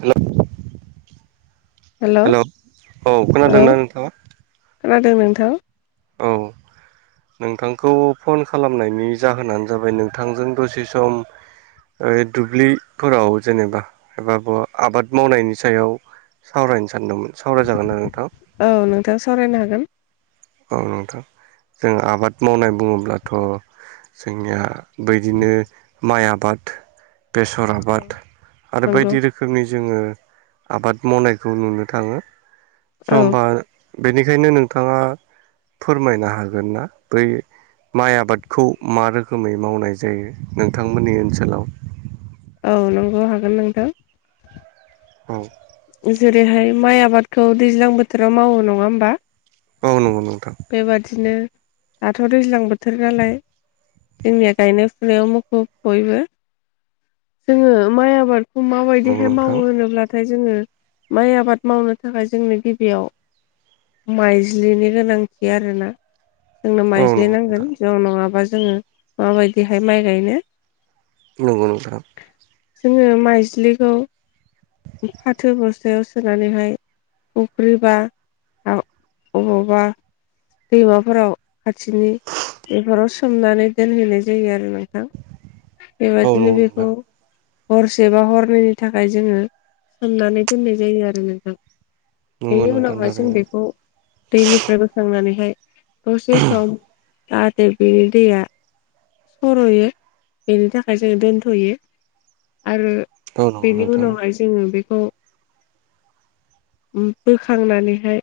हेल' हेल' औ औ खोनादोंना नोंथाङा खोनादों नोंथां। औ। नोंथांखौ फन खालामनायनि जाहोनानो जाबाय नोंथांजों दसे सम ओ दुब्लिफोराव जेनेबा एबाबो आबाद मावनायनि सायाव सावरायनो सानदोंमोन सावरायजागोनना नोंथां? औ नोंथां सावरायनो हागोन। औ नोंथां जों आबाद मावनाय बुङोब्लाथ' जोंनिया बैदिनो माइ आबाद बेसर औ आबाद आरो नंगौ बायदि रोखोम रोखोमनि जोङो आबाद मावनायखौ नुनो थाङो औ सम बार बेनिखायनो नोंथाङा फोरमायनो हागोन ना बै माइ आबादखौ मा रोखोमै मावनाय जायो नोंथांमोननि ओनसोलाव। औ नंगौ हागोन नोंथां। औ। जेरैहाय माइ आबादखौ दैज्लां बोथोराव मावो नङा होमबा। औ नंगौ नोंथां। बेबादिनो दाथ' दैज्लां बोथोर नालाय जोंनिया गायनाय फुनायाव मुखुब बयबो जोङो माइ आबाद नंगौ माबायदिहाय नोंथां मावो होनोब्लाथाय जोङो माइ आबाद मावनो थाखाय जोंनो गिबियाव माइज्लिनि गोनांथि आरोना जोंनो औ माइज्लि नंगौ नोंथां नांगोन जों नङाबा जोङो माबायदिहाय माइ गायनो नंगौ नोंथां। जोङो माइज्लिखौ फाथो बस्थायायाव सोनानै हाय अफ्रि बा औ अबावबा दैमाफोराव खाथिनि एफोराव सोमनानै दोनहैनाय जायो आरो नोंथां। औ नंगौ बेबादिनो बेखौ नोंथां हरसे बा हरनैनि थाखाय जोङो सोमनानै दोननाय जायो आरो नोंथां नंगौ बेनि नोंथां उनावहाय जों थारैनो बेखौ दैनिफ्राय बोखांनानैहाय दसे सम जाहाथे बेनि दैया सर'यो बेनि थाखाय जों दोनथ'यो आरो औ नंगौ बेनि नोंथां उनावहाय जोङो बेखौ बोखांनानैहाय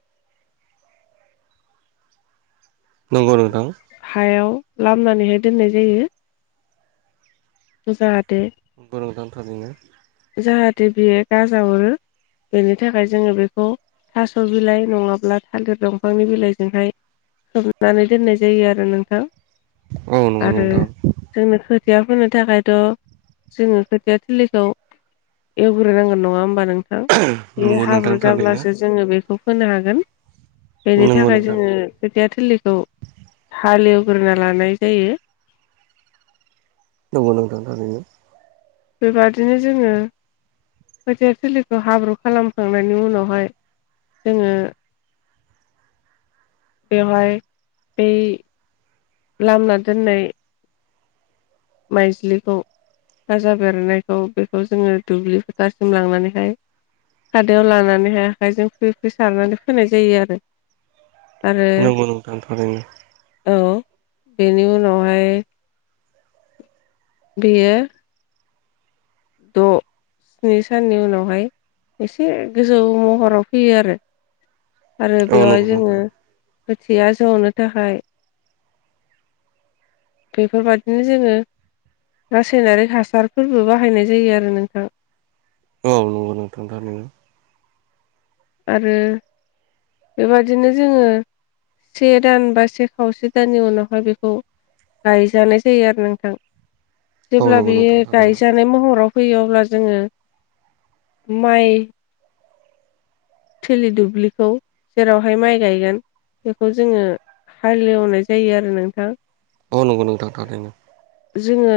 नंगौ नोंथां। हायाव लामनानैहाय दोननाय जायो। जाहाथे नंगौ नोंथां थारैनो [unintelligible] जाहाथे बियो गाजा हरो। बेनि थाखाय जोङो बेखौ थास'बिलाइ नङाब्ला थालिर दंफांनि बिलाइजोंहाय खोबनानै दोननाय जायो आरो नोंथां औ नंगौ आरो नोंथां जोंनो खो -थिया फोनो थाखायथ' जोङो खोथिया थिलिखौ एवग्रोनांगोन नङा होमबा नोंथां बे नंगौ हाब्रु नोंथां थारैनो जाब्लासो जोङो बेखौ फोनो हागोन बेनि नंगौ थाखाय नोंथां जोङो खोथिया थिलिखौ हालएवग्रोना लानाय जायो। नंगौ नोंथां थारैनो। बेबादिनो जोङो खोथिया थिलिखौ हाब्रु खालामखांनायनि उनावहाय जोङो बेवहाय बै लामना दोननाय माइज्लिखौ गाजा बेरनायखौ बेखौ जोङो दुब्लि फोथारसिम लांनानैहाय खादायाव लानानैहाय आखायजों फ्रि फ्रि सारनानै फोनाय जायो आरो। आरो नंगौ नोंथां थारैनो। औ बेनि उनावहाय बेयो द' स्नि साननि उनावहाय एसे गोजौ महराव फैयो आरो। आरो औ नंगौ बेवहाय जोङो नोंथां खोथिया जौनो थाखाय बेफोरबायाददिनो जोङो रासायनारि हासारफोरबो बाहायनाय जायो आरो नोंथां। औ नंगौ नोंथां थारैनो। आरो बेबादिनो जोङो से दान बा से खावसे दाननि उनावहाय बेखौ गायजानाय जायो आरो औ जेब्ला नंगौ नोंथां थारैनो गायजा हानाय महराव फैयो अब्ला जोङो माइ थिलि दुब्लिखौ जेरावहाय माइ गायगोन बेखौ जोङो हालेवनाय जायो आरो नोंथां औ नंगौ नोंथांरैनो जोङो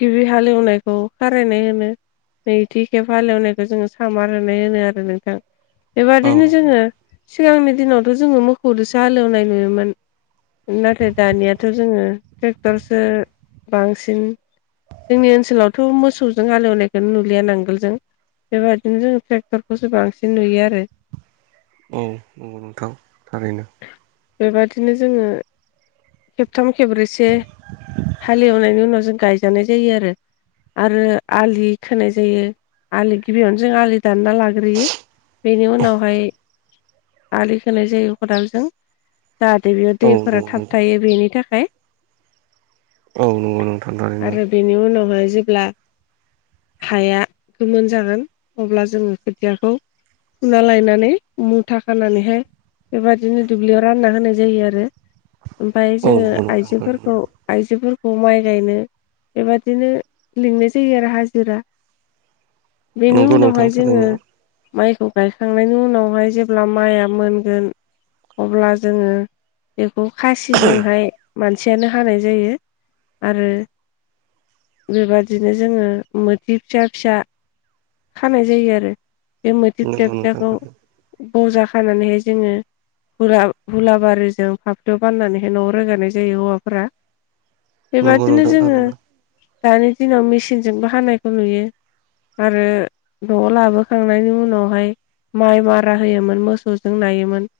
गिबि हालेवनायखौ खारायनाय होनो। नैथिखेब हालेवनायखौ जोङो सामार होनाय होनो आरो नोंथां औ बेबादिनो नंगौ जोङो। सिगांनि दिनावथ' जोङो मोसौजोंसो हालेवनाय नुयोमोन। नाथाय दानियाथ' जोङो ट्रेक्टरसो बांसिन जोंनि ओनसोलावथ' मोसौजों हालेवनायखौनो नुलिया नांगोल जों बेबायदिनो जों [inaudible] खौसो बांसिन नुयो आरो औ नंगौ नोंथां थारैनो बेबादिनो जोङो खेबथाम खेब्रैसे हालेवनायनि उनाव जों गायजानाय जायो आरो आरो आलि खोनाय जायो आलि गिबियावनो जों आलि दानना लाग्रोयो बेनि उनावहाय आलि खाय जायो खदालजों जाहाथे बेयाव औ दैफोरा नंगौ थाबथायायो बेनि थाखाय औ नंगौ नोंथां थारैनो आरो बेनि उनावहाय जेब्ला हाया गोमोन जागोन अब्ला जोङो खोथियाखौ फुना लायनानै मुथा खानानैहाय बेबदिनो दुब्लियाव रानना होनाय जायो आरो ओमफ्राय औ जोङो नंगौ नोंथां थारैनो आइजोफोरखौ आइजोफोरखौ माइ गायनो बेबादिनो लिंनाय जायो आरो हाजिरा [inaudible] बेनि उनावहाय जोङो माइखौ गायखांनायनि उनावहाय जेब्ला माइआ मोनगोन अब्ला जोङो बेखौ खासिजोंहाय मानसियानो हानाय जायो आरो मोथि फिसा फिसा खानाय जायो आरो बे मोदो फिसा नोंथां फिसाखौ थारैनो बजा खानानैहाय जोङो हुला हुलाबारिजों फाफ्लियाव बाननानैहाय न'आव रोगारनाय जायो हौवाफोरा नंगौ बेबादिनो नोंथां जोङो थारैनो दानि दिनाव मेसिनजोंबो हानायखौ नुयो आरो न' लाबोखांनायनि उनावहाय माइ मारा होयोमोन मोसौजों नायोमोन।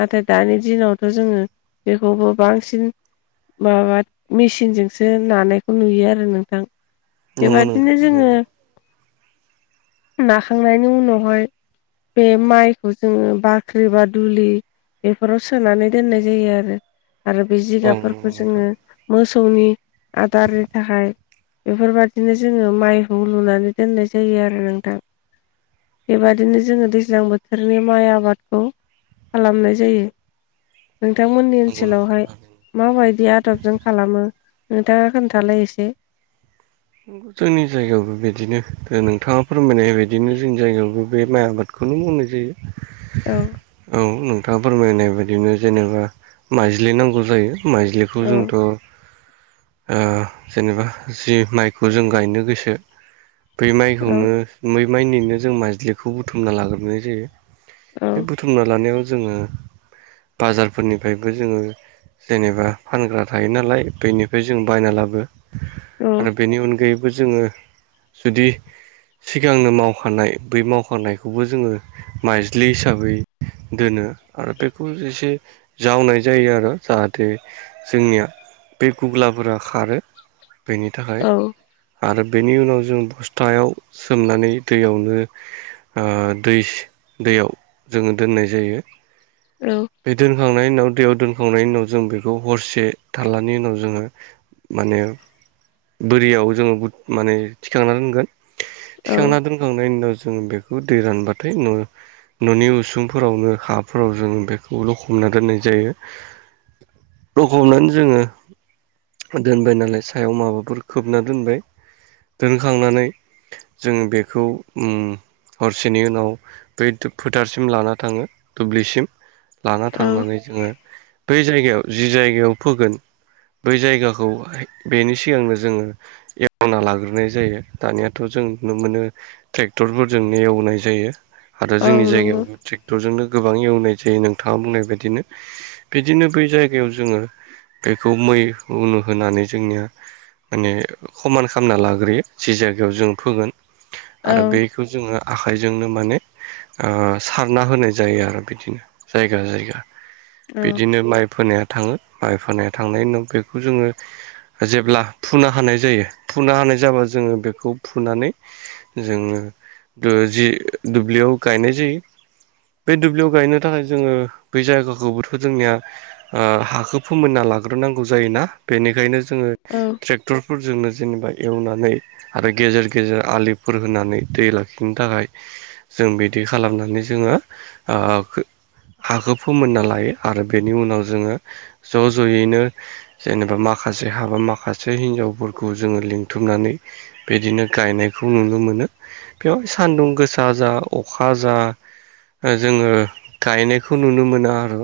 नाथाय दानि दिनावथ' जोङो बेखौबो बांसिन माबा मेचिनजोंसो नानायखौ नुयो आरो नोंथां नंगौ नोंथां थारैनो नंगौ नोंथां बेबादिनो जोङो। थारैनो नाखांनायनि उनावहाय बे माइखौ जोङो बाख्रि बा दुलि बेफोराव सोनानै दोननाय जायो आरो आरो बे औ नंगौ जिगाबफोरखौ नोंथां जोङो मोसौनि आदारनि थाखाय बेफोरबायदिनो जोङो माइखौ लुनानै दोननाय जायो आरो नोंथां बेबायदिनो जोङो दैज्लां बोथोरनि माइ आबादखौ खालामनाय जायो नोंथांमोनि नंगौ नोंथां ओनसोलावहाय थारैनो माबायदि आदबजों खालामो नोंथाङा खोन्थालाय एसे जोंनि जायगायावबो बिदिनो नोंथाङा फोरमायनाय बिदिनो जोंनि जायगायावबो बे माइ आबादखौनो मावनाय जायो। औ औ नोंथाङा फोरमायनाय बायदिनो जेनेबा माइज्लि नांगौ जायो माइज्लिखौ बे औ जोंथ' जेनेबा जि माइ खौ जों गायनो गोसो बै औ माइखौनो मै माइनिनो जों माजज्लिखौ बुथुमना लाग्रोनाय जायो। बे बुथुमना लानायाव जोङो बाजारफोरनिफ्रायबो जोङो। जेनेबा फानग्रा थायो नालाय बेनिफ्राय जों बायना लाबो औ आरो बेनि अनगायैबो जोङो जुदि सिगांनो मावखानाय बै मावखानायखौबो जोङो माइज्लि हिसाबै दोनो आरो बेखौ एसे जावनाय जायो आरो जाहाथे जोंनिया बे गुग्लाफोरा खारो बेनि थाखाय औ आरो बेनि उनाव जों बस्थायाव सोमनानै दैयावनो दै दैयाव जोङो दोननाय जायो औ बे दोनखांनायनि उनाव दैयाव दोनखांनायनि उनाव जों बेखौ हरसे थालानि उनाव जोङो माने बोरियाव जोङो माने थिखांना दोनगोन औ थिखांना दोनखांनायनि उनाव जों बेखौ दै रानबाथाय न'नि उसुंफोरावनो हाफोराव जों बेखौ लखबना दोननाय जायो लखबनानै जोङो दोनबाय नालाय सायाव माबाफोर खोबना दोनबाय दोनखांनानै जोङो बेखौ हरसेनि उनाव बै फोथारसिम लाना थाङो दुब्लिसिम लाना औ थांनानै जोङो बै जायगायाव जि जायगायाव फोगोन बै जायगाखौ बेनि सिगांनो जोङो हेवना लाग्रोनाय जायो दानियाथ' जों नुनो मोनो ट्रेक्टरफोरजोंनो एवनाय जायो आरो औ जोंनि नंगौ जायगायावबो ट्रेक्टरजोंनो गोबां एवनाय जायो नोंथाङा बुंनाय बायदिनो बिदिनो बै जायगायाव जोङो बेखौ मै उनु होनानै जोंनिया माने खमान खालामना लाग्रोयो जि जायगायाव जों फोगोन औ आरो बे बेखौ जोङो आखाइजोंनो माने ओ सारना होनाय जायो आरो बिदिनो जायगा जायगा औ बिदिनो माइ फोनाया थाङो माइ [unintelligible] थांनायनि उनाव बेखौ जोङो जेब्ला फुनो हानाय जायो फुनो हानाय जाबा जोङो बेखौ फुनानै जोङो दु जि दुब्लियाव गायनाय जायो बे दुब्लियाव गायनो थाखाय जोङो बै जायगाखौबोथ' जोंनिया ओ हाखौ फोमोनना लाग्रोनांगौ जायोना बेनिखायनो जोङो औ ट्रेक्टरफोरजोंनो जेनेबा एवनानै आरो गेजेर गेजेर आलिफोर होनानै दै लाखिनो थाखाय जों बिदि खालामनानै जोङो ओ हाखौ फोमोनना लायो आरो बेनि उनाव जोङो ज' ज'यैनो जेनेबा माखासे हाबा माखासे हिनजावफोरखौ जोङो लिंथुमनानै बिदिनो गायनायखौ नुनो मोनो बेवहाय सान्दुं गोसा जा अखा जा ओ जोङो थाहैनायखौ नुनो मोना आर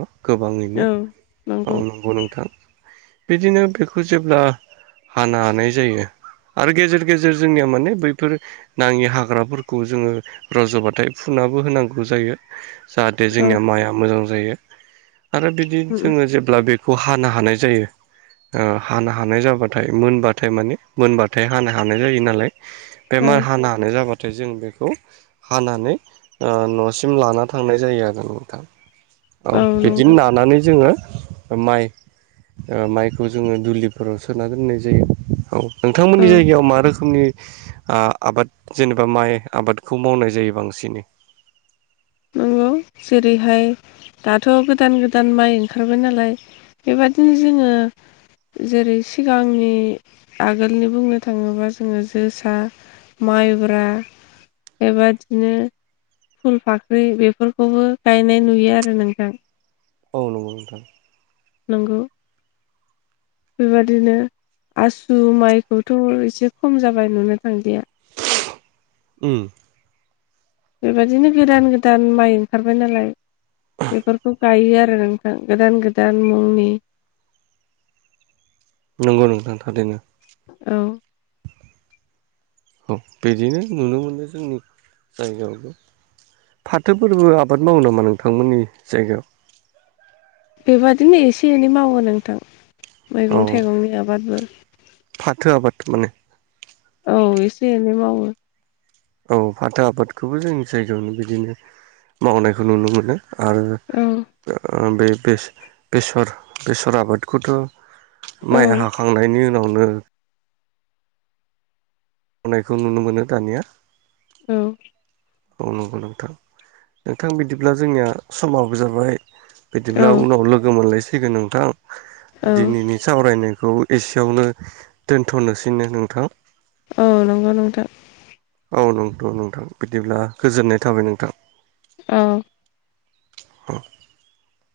औ गोबाङैनो औ नंगौ नोंथां बिदिनो बेखौ जेब्ला हानो हानाय जायो आरो गेजेर गेजेर जोंनिया माने बैफोर नाङि हाग्राफोरखौ जोङो रज'बाथाय फुनाबो होनांगौ जायो जाहा थे औ जोंनिया माइआ मोजां जायो आरो बिदि उम जोङो जेब्ला बेखौ हानो हानाय जायो ओ हानो हानाय जाबाथाय मोनबाथाय माने मोनबाथाय हानो हानाय जायो नालाय बे औ माइ हानो हानाय जाबा नाथाय जों बेखौ हानानै ओ न'सिम लाना थांनाय जायो आ औ नोंथां औ बिदिनो नानानै जोङो माइ ओ माइखौ जोङो दुलिफोराव सोना दोननाय जायो औ। औ नोंथांमोननि जायगायाव मा रोखोमनि आ आबाद जेनेबा माइ आबादखौ मावनाय जायो बांसिनै? [unintelligible] जेरैहाय दाथ' गोदान गोदान माइ ओंखारबाय नालाय बेबादिनो जोङो जेरै सिगांनि आगोलनि बुंनो थाङोबा जोङो जोसा माइब्रा, बेबादिनो फुल फाख्रि बेफोर खौबो गायनाय नुयो आरो नोंथां। औ नंगौ नोंथां। नंगौ बेबादिनो आसु माइखौथ' एसे खम जाबाय नुनो थांदिया। उम बेबायदिनो गोदान-गोदान माइ ओंखारबाय नालाय। बेफोरखौ गायो आरो नोंथां गोदान-गोदान मुंनि नंगौ नोंथां थारैनो। औ [inaudible] औ बिदिनो नुनो मोनो जोंनि जायगायावबो। फाथोफोरबो आबाद मावो नामा नोंथांमोननि जायगायाव? बे बादिनो एसे एनै मावो नोंथां औ मैगं थाइगंनि आबादबो। फाथो आबाद माने? औ एसे एनै मावो। औ फाथो आबादखौबो जोंनि जायगायावनो बिदिनो मावनायखौ नुनो मोनो आरो औ। बे बेसर बेसर आबादखौथ' औ माइ हाखांनायनि उनावनो मावनायखौ नुनो मोनो दानिया। औ। औ नोंथां नोंथां बिदिब्ला समाबो जाबाय। बिदिब्ला औ उनाव लोगो मोनलायसिगोन नोंथां औ दिनैनि सावरायनायखौ एसेयावनो दोनथ'नोसैनो नोंथां? औ नंगौ नोंथां। औ नंगौथ नोंथां बिदिब्ला गोजोननाय थाबाय नोंथां। औ। [inaudible]